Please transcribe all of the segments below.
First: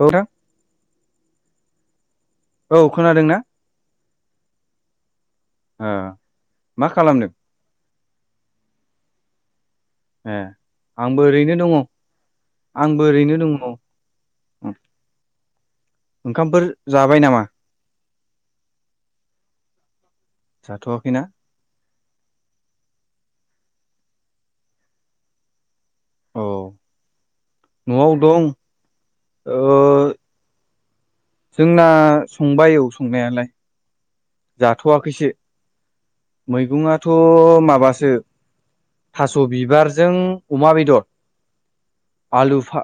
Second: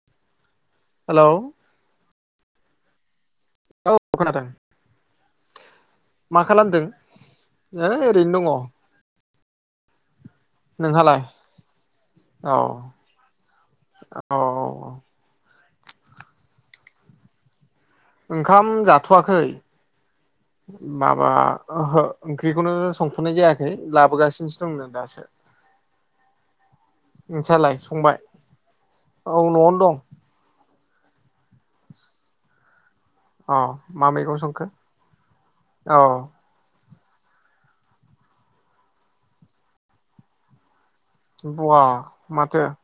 औ [unintelligible] हेलौ औ खोनादों ना? औ खोनादों ओ मा खालामदों [unintelligible] ओरैनो दङ। ए नोंहालाय आंबो ओरैनो दङ औ आंबो ओरैनो दङ। औ ओंखामफोर जाबाय नामा? ओंखाम जाथवाखै जाथ'वाखैना माबा [unintelligible] ओंख्रिखौनो संथनाय जायाखै लाबोगासिनोसो दंनो दासो। औ नोंसालाय नआव संबाय दं औ न'आवनो दं जोंना संबाय औ संनायालाय अ मा मैगं संखो? औ मैगंङा थ माबासो थास बिबारजों अमा बेदर बवा आलु माथो फा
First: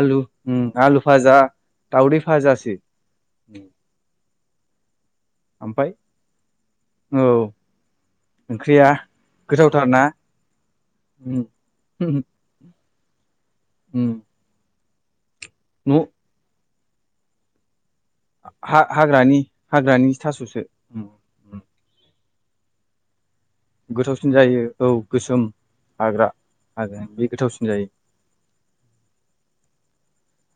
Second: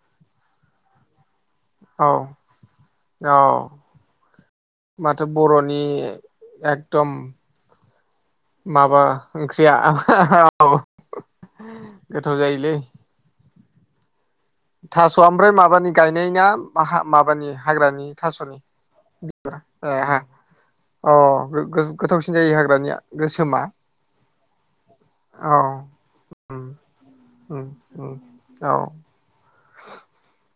आलु उम आलु भाजा औ दावदै भाजासो औ माथो बर'नि एकदम औ ओंख्रिया माबा ओंख्रिया गोथावथार ना औ उम गोथाव जायोलै उम थास स' ओमफ्राय माबानि न' गायनाय ना हा माबानि हाग्रानि थास'नि हा-हा-हाग्रानि हाग्रानि ए थास'सो अ उम गोथावसिन जायो हाग्रानिया गो गोथावसिन जायो औ गोसोम औ हाग्रा उम आरो बे उम गोथावसिन जायो। उम औ [inaudible]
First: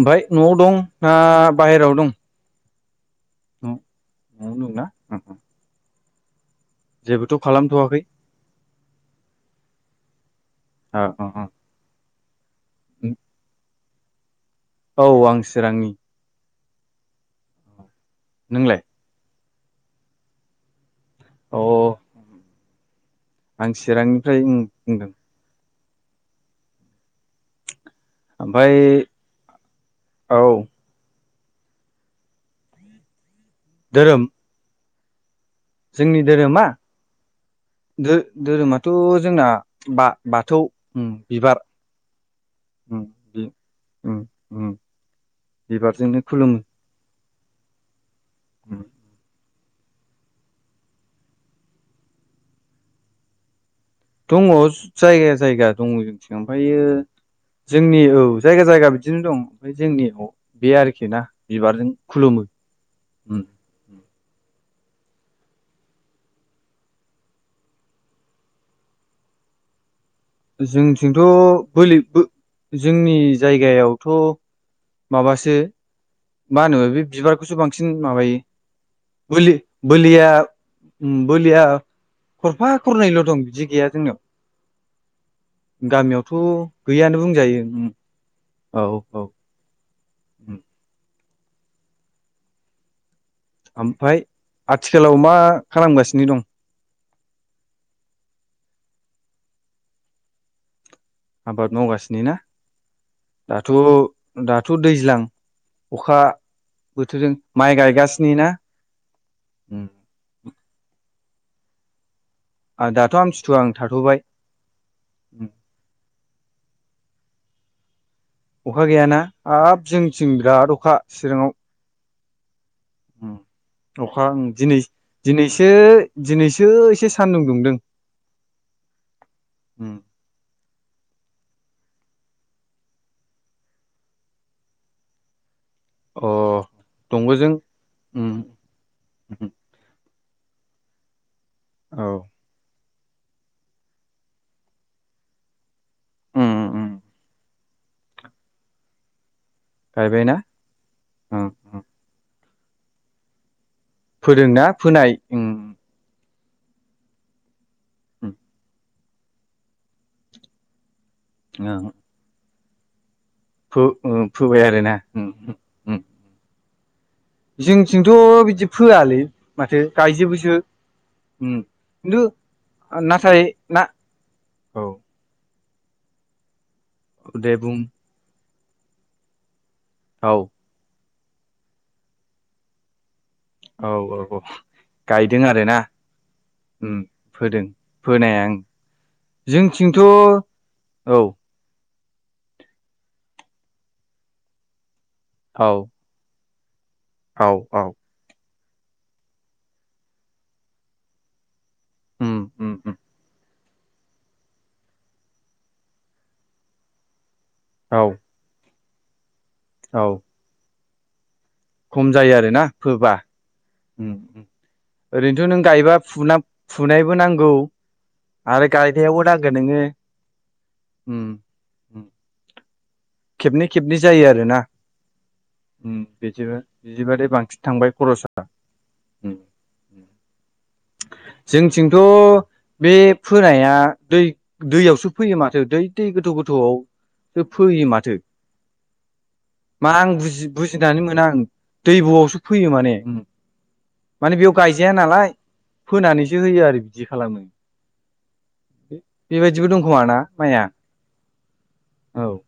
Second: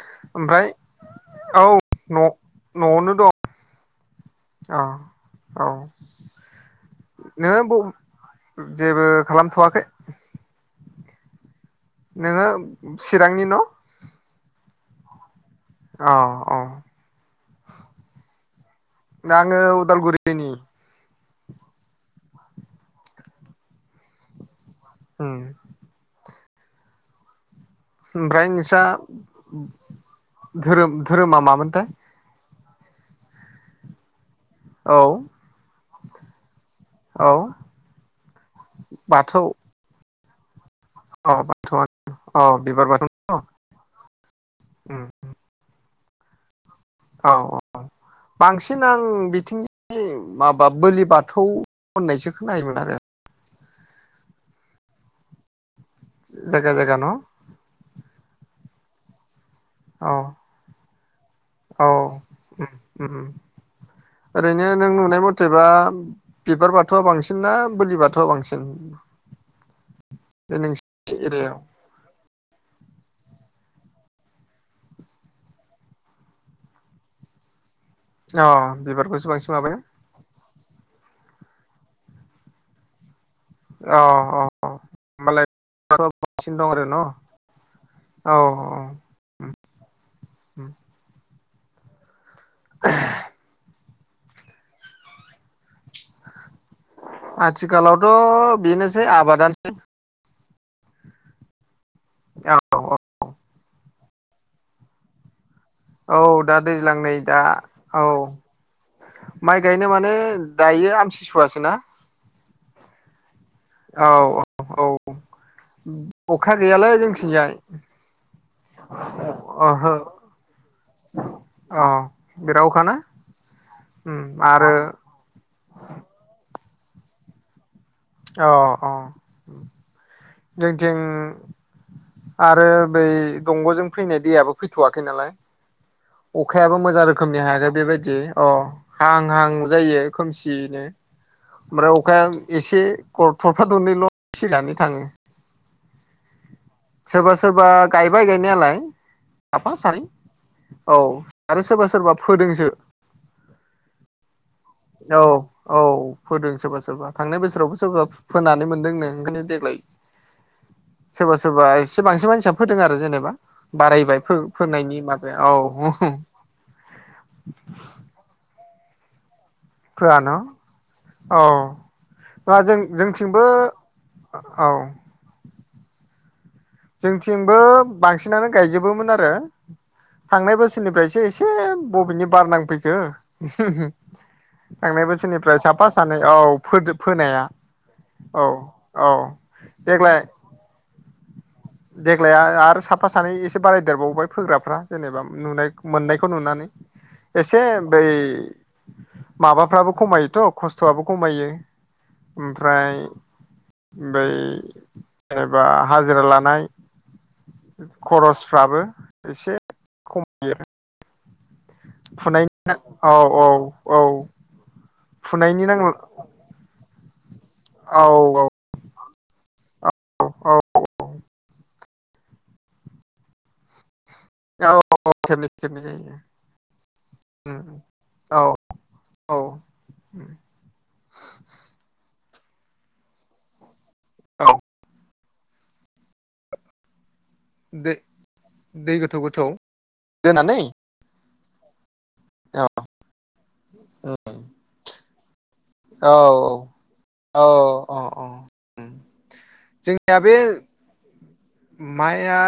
ओमफाय न'आव ओमफ्राय दं ना बाहेरायाव दं न'आव नो दं अ औ जेबोथ' [inaudible] नोङो ब खालामथ'वाखै जेबो खालामथ'वाखै [inaudible] ओ अ अ नोङो चिरांनि न' औ सि अ अ नोंलाय आङो उदालगुरिनि अ आं चिरांनिफ्राय उम बुंदों उम ओमफ्राय नोंस्रा औ धोरोम धोरोमा मामोनथाय दोरोम औ जोंनि धोरोमा औ धोरोमाथ' जोंना बा बाथौ अ बिबार बाथौ अ बिबार उम बाथौ न बि उम, बिबारजोंनो खुलुमो औ औ बांसिन आं बिथिं [unintelligible] माबा बोलि बाथौ होननायसो खोनायोमोन आरो दंङ जायगा जायगा, दंङ जोंनिथिं जायगा ओमफायो जायगा न' जोंनि औ जायगा जायगा बिदिनो दं ओमफाय औ जोंनिहाव बे आरोखि ना औ बिबारजों खुलुमो उम ओरैनो नों नुनाय मथेबा बिबार बाथौआ बांसिन ना बोलि बाथौआ बांसिन, बे नोंसिनि जोंथिंथ' एरियायाव बोलि बो जोंनि जायगायावथ' माबासो, मा होनो बे बिबारखौसो बां सिन माबायो अ बिबारखौसो बांसिन बोलि माबायो बोलिया उम बोलिया खरफा खरनैल' दं बिदि गैया अ अ होमबालाय जोंनियाव गामियावथ' बांसिन दं आरो न' गैयानो बुंजायो उम औ औ उम ओमफाय आथिखालाव मा खालामगासिनो दं। आथिखालावथ' बेनोसै आबादानोसै आबाद मावगा सिनो ना? औ औ दाथ' दाथ' दैज्लां अखा औ दा दैज्लां नै बोथोरजों दा माइ औ गायगासिनो ना माइ गायनो माने दायो आमथि सु सुवासो ना? ओ दाथ' आमथि औ औ औ अखा गैयालै जोंथिंजाय अखा गैयाना हाब ओहो जोंथिं बिराद अखा चिरांआव अ बिराव अखाना उम अखा उम दिनै दिनैसो दिनै सो एसे सान्दुं दुंदों। अ अ जोंथिं, आरो बै दंग'जों फैनाय दैयाबो फैथ'वाखै नालाय, अ अखायाबो मोजां रोखोमनि दंग'जों हायाखै बेबायदियै अ हाहां हाहां जायो। खोमसियैनो ओमफ्राय अखाया औ एसे खर थरफा दरनैल' सिनानै थांङो उम उम सोरबा सोरबा गायबाय गायनायालाय साफा सानै गायबायना औ आरो सोरबा सोरबा फोदोंसो फोदोंना फोनाय औ उम औ फोदों सोरबा सोरबा थांनाय बोसोरावबो सोरबा फोनानै मोनदोंनो ओंखायनो देग्लाय सोरबा सोरबा एसे बांसि मानसि फोदों आरो जेनेबा फो बारायबाय फो फोबाय फोनायनि माबाया औ आरोना जोंथिंथ' बिदि फोआलै माथो फोआ न गायजोबोसो औ उम खिन्थु ना जों नाथाय जोंथिंबो ना औ दे जोंथिंबो बुं बांसिनानो गायजोबोमोन आरो औ थांनाय बोसोरनि फ्रायसो एसे बबेनि बारनांफैखो औ औ औ थांनाय गायदों बोसोरनिफ्राय आरोना साफा सानै औ उम फोदो फोनाया फोदों फोनाया औ ओं औ जोंथिंथ' देग्लाय औ देग्लाया आरो साफा सानै एसे बारायदेरबावबाय फोग्राफ्रा जेनेबा औ नुनाय मोननायखौ नुनानै औ एसे औ बै माबाफ्राबो खमायोथ' खस्थ'आबो खमायो उम उम उम ओमफ्राय बै जेनेबा हाजिरा लानाय औ [inaudible] खरसफ्राबो एसे औ खमायो खम जायो फुनाय आरोना फोबा औ औ औ उम ओरैनोथ' नों फुनायनि नांला गायबा फुना फुनायबो नांगौ औ आरो गायनायावबो नांगोन नोंङो औ औ उम उम खेबनै खेबनै जायो आरोना औ औ खेबनै खेबनै उम जायो बिदि बिदिबाथाय बांसिन थांबाय खरसा औ उम औ जोंथिंथ' बे फोनाया दै औ दैयावसो फैयो माथो दै- दै गोथौ गोथौआव। जो फोयो दै माथो दै गोथौ गोथौ मा आं बुजि दोनानै बुजिनानै मोना आं। दैबुआवसो औ फोयो माने। माने बेयाव गायजाया नालाय औ फोनानैसो होयो आरो बिदि खालामो औ औ औ औ बेबायदिबो दंखोमा ना जोंनिया बे माइया औ माइआ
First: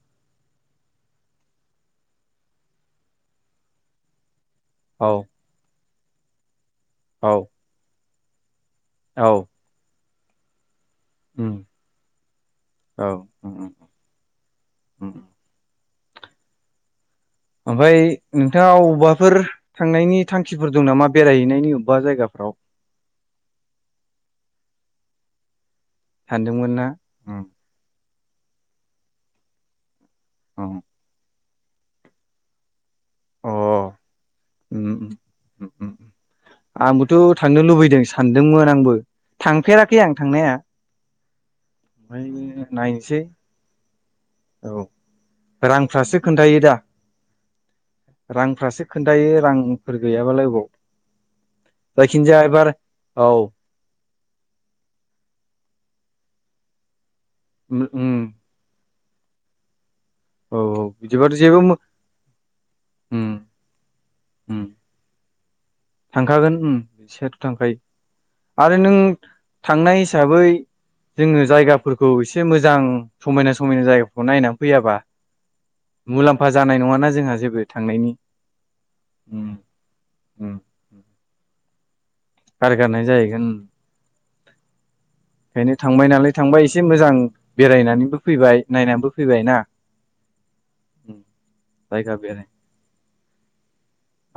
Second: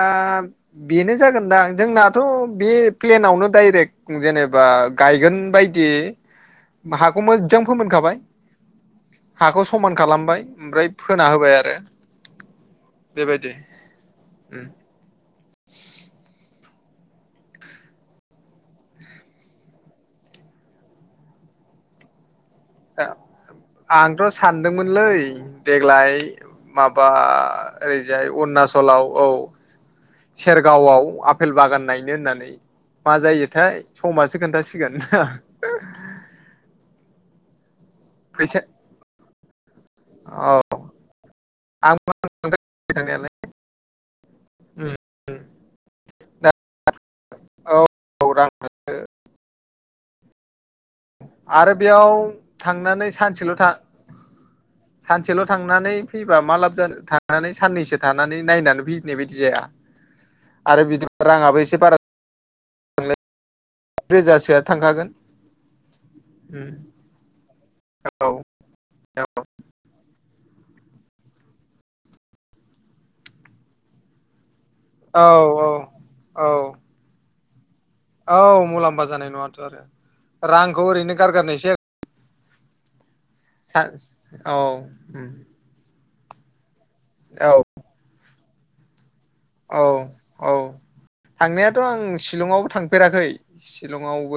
बेनो जागोनदां जोंनाथ' बे प्लेनावनो डाइरेक्ट जेने बा औ गायगोन बाय दि हाखौ औ मोजां फोमोन खाबाय औ हाखौ समान खालामबाय ओमफ्राय फोना उम होबाय आरो औ बेबायदि उम उम ओम। उम ओमफाय नोंथाङा अबबाफोर थांनायनि थांखिफोर दं नामा बेरायहैनायनि अबबा जायगाफोराव? ओ आंथ' सानदोंमोनलै देग्लाय सानदोंमोन ना माबा उम ओरै जाय अरुणचलाव औ। उम सेरगावआव आब आपेल बागान नायनो होननानै। मा अ जायोथाय? समासो खोनथासिगोन [unintelligible] आंबोथ' थांनो लुबैदों। फैसा सानदोंमोन आंबो। थांफेरा खै आं थांनाया औ आं ओमफाय नायनोसै थांनायालाय औ रांफ्रासो खोन्थायो दा। औ औ रां रांफ्रासो खोन्थायो रां फोर गैयाबालाय अबाव। आरो बेयाव जायखिजाया एबार थांनानै औ सानसेल' था सानसेल' थांनानै फैबा मा लाब जानो था नानै साननैसो उम थानानै नायनानै फै बेबायदि जाया। आरो बिदिबा राङाबो एसे बारा होम। रोजासोआ थांखागोन। थांखागोन ओम सेरथामखाय आरो नों थांनाय हिसाबै जोंङो जायगाफोरखौ एसे मोजां समायना समायना जायगाफोरखौ नायना औ औ औ जानाय नङाना जोंहा जेबो थांनायनि औ मुलाम्फा जानाय उम नङाथ' आरो रांखौ उम ओरैनो गारगारनायसो जा गारगारनाय जायो औ ओंखायनो थांबाय नालाय थांबाय ए एसे मोजां औ बेरायनानैबो फैबाय नायनाबो औ औ थांनायाथ आं जायगा बेराय शिलंआवबो थांफेराखै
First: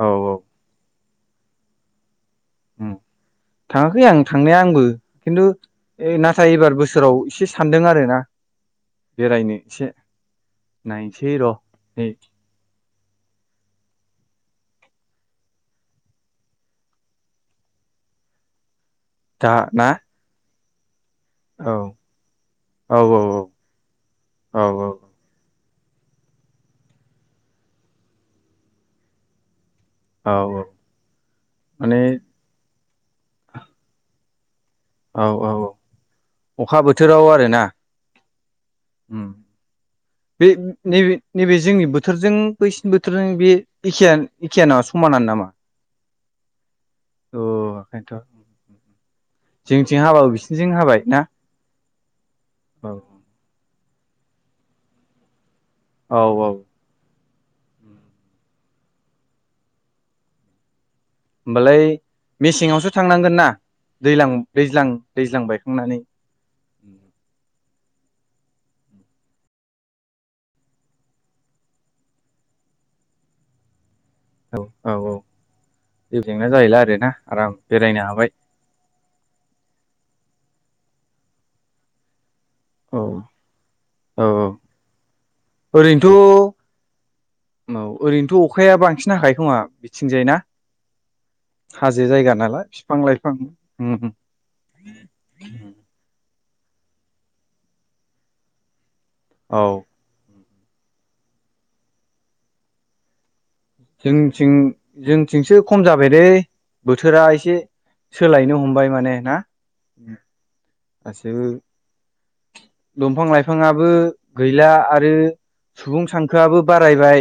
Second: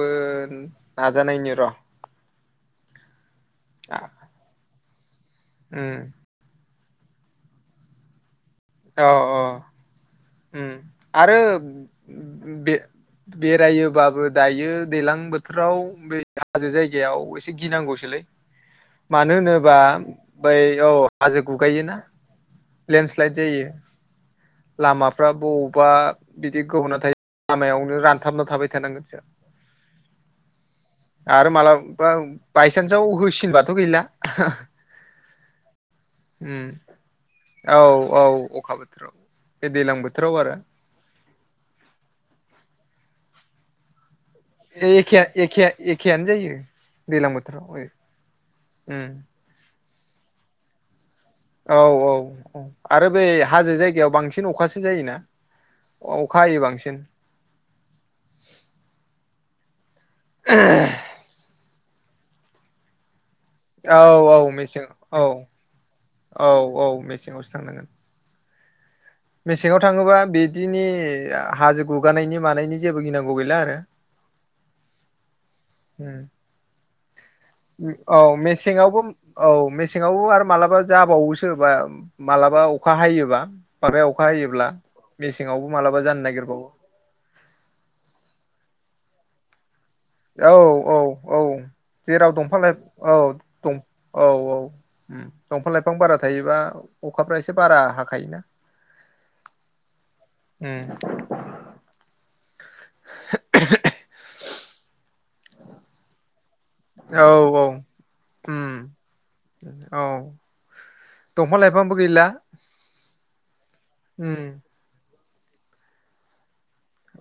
औ औ नाजानायनि र होम थांङाखै आं थांनाया आंबो खिन्थु नाथाय एबार बो सोराव एसे सानदों आरोना अ अ बेरायनो एसे ओम नायनोसै आरो र' नै बे बेरायोबाबो दायो दैलां बोथोराव बे हाजो जायगायाव एसे गिनांगौसोलै मानो दा होनोबा ना बै अ हाजो औ गुगायोना औ औ लेन्डस्लाइड जायो औ औ लामाफ्रा ब बा बिदि गोब'ना थायो लामायावनो रानथाबना थाबाय थानांगोनसो औ औ आरो माने मालाबा बायसान्साव होसिनबाथ' गैला हा औ औ औ ओम अखा बोथोराव आरोना औ औ अखा बोथोराव उम बे दैज्लां बो बे नैबे नैबे जोंनि बोथोर जों बैसनि बोथोरजों बे एखेयानो एखेयानो नामा एखे समानानो नामा -एखे आनो जायो दैज्लां अ बोथोराव ओंखायनोथ' ओम जोंथिं हाबाबो बिसिनिथिं हाबाय ना औ औ। औ आरो बै हाजो जाय गायाव बांसिन अखासो जायोना। औ अखा हायो बांसिन। [unintelligible] होमबालाय मेसेंआवसो थांनांगोन ना औ दैलां औ मेसें दैज्लां औ दैज्लां बायखांनानै औ औ मेसेङावसो थांनांगोन। मेसेङाव थाङोबा बिदिनि हाजो गुगानायनि मानायनि जेबो गिनांगौ गैला आरो। औ औ औ जेबो जेंना जाहैला आरो ना। औ मेसेंआवबो औ मेसें सेंआवबो आरो मालाबा जाबावो सो बा मा्लाबा अखा औ हायोबा माबाया औ अखा हायोब्ला मेसेङावबो मालाबा जानो ओरैनोथ' नागिरबावो। औ ओरैनोथ' अखाया बांसिन हाखायो खोमा? बिथिंजाय ना औ औ औ हाजो जेराव जायगा दंफां नालाय बिफां लाइफां उम औ औ औ दंफां लाइफां बारा थायोबा अखाफ्रा एसे बारा हाखायोना औ। उम जोंनिथिं जोंथिंसो खम जाबाय दैे बोथोरा औ एसे औ सोलायनो हमबाय माने ना? औ गासिबो दंफां लाइफांबो गैला दंफां लाइफाङाबो गैला आरो सुबुं सानखोआबो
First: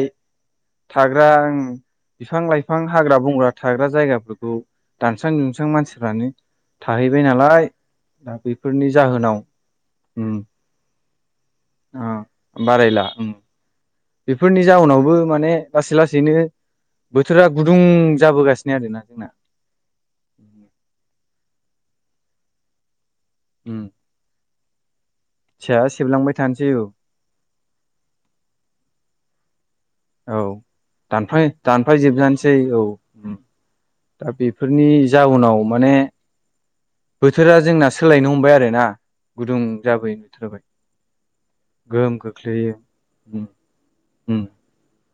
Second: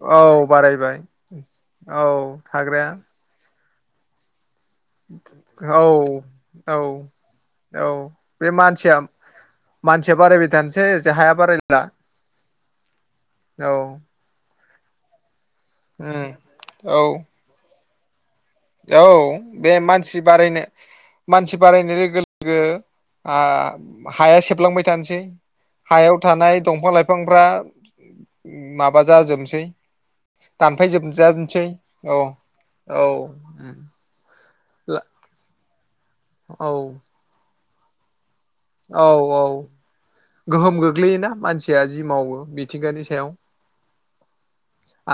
औ। बारायबाय गां औ बिफां- लाइफां थाग्राया हाग्रा -बंग्रा थाग्रा जायगाफोरखौ दानस्रां दुमस्रां औ मानसिफ्रानो औ थाहैबाय नालाय औ दा बे बेफोरनि मानसिया जाहोनाव मानसिया उम बारायबाय थानोसै जे हाया बारायला ओ बारायला उम औ। बेफोरनि बे जाउनावबो माने लासै- उम लासैनो औ बोथोरा गुदुं जाबोगासिनो आरोना औ जोंना बे मानसि बारायनो मानसि बारायनाय लोगो -लोगो आ उम हाया सेफलांबाय। दानसै साया हायाव सेबलांबाय थानाय थानोसै औ दंफां लाइफांफ्रा माबा जाजोबसै औ दानफाय दानफाय जोबजानोसै औ। ए फोरनि जाउनाव माने औ बोथोरा जोंना सोलायनो हम औ औ बोथोराबाय गोहोम गोग्लैयोना मानसिया जि गोहोम मावो खोख्लैयो मिथिंगानि सायाव। उम उम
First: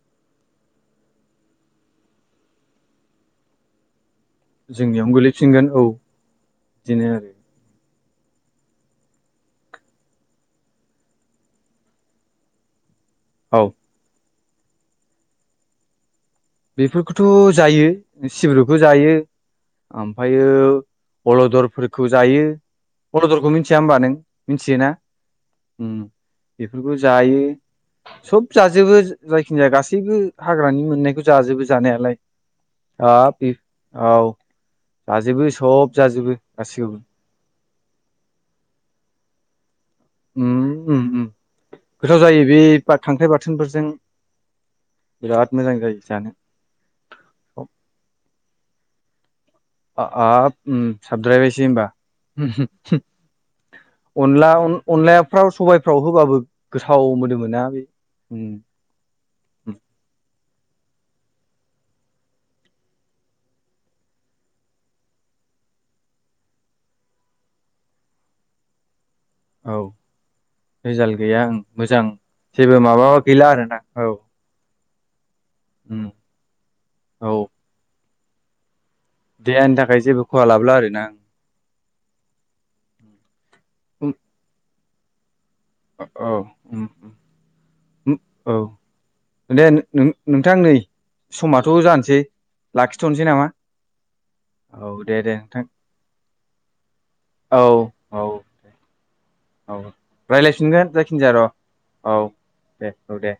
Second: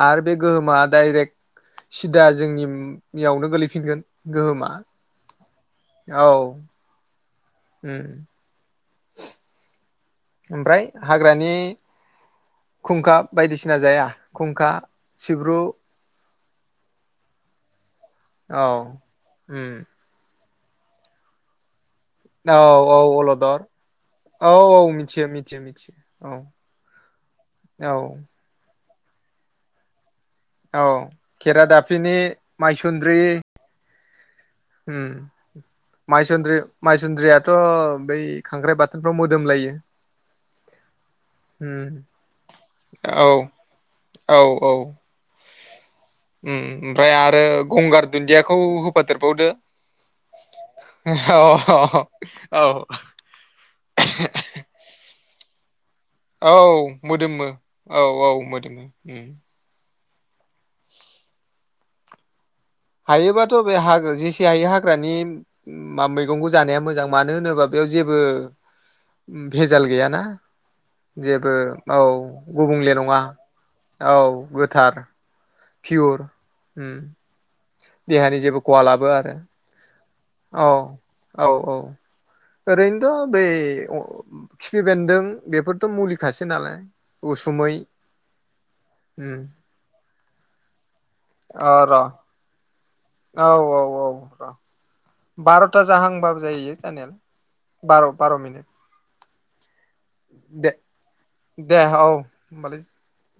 आरो बे गोहोमा डाइरेक्ट सिदा जोंनियावनो गोलैफिनगोन गोहोमा जोंनियावनो गोलैफिनगोन औ बिदिनो आरो। उम ओमफ्राय हाग्रानि खुंखा औ बायदिसिना जाया खुंखा सिब्रु बेफोरखौथ जायो। औ सिब्रुखौ जायो उम ओमफायो अलदर फोर खौ जायो औ औ अलदरखौ अलदर मिथिया होमबा नों औ औ मिथियोना मिथियो मिथियो उम मिथियो औ बेफोरखौ जायो औ सब जाजोबो। जायखिजाया गासैबो हाग्रानि औ मोननायखौ जाजोबो जानायालाय खेरादाफिनि माइसुन्द्रि हाब औ उम जाजोबो सब जाजोबो माइसुनद्रि गासिखौबो मायसुन्द्रियाथ बै खांख्राइ बाथोनफ्राव मोदोम लायो। उम उम उम उम गोथाव जायो बे खांख्राइ औ बाथोनफोरजों औ औ बिराद मोजां जायो जानो उम ओमफ्राय आरो गंगार दुन्दियाखौ होफादेर बावदो हाब उम साबद्रायबायसो होमबा औ अनला अन-अनलाया फ्राव सबाय औ मोदोमो औ औ मोदोमो। हायोबाथ बे हा गो जेसे हायो हाग्रानि मा मैगंखौ जानाया मोजां मानो होनोबा बेयाव जेबो। औ भेजाल गैयाना रिजाल गैया जेबो ओं औ मोजां जेबो गुबुंले माबा नङा गैला आरोना औ गो थार फियर औ देहानि जेबो खहा लाबोआ आरो देहानि थाखाय जेबो खहा औ लाबोला आरोना औ औ। ओरैनोथ' बे खिफि बेन्दों बेफोरथ' औ औ मुलिखासो नालाय उम उसुमै उम औ उम दे नों-नोंथां नै समाथ' अ र' जानसै। औ औ औ र' औ दे दे नोंथां बार'था जाहांबाबो जायो औ जानायालाय बार' औ बार' मिनिट। औ दे रायज्लायफिनगोन जायखिनजाया र' दे औ होमबालाय दे औ दे।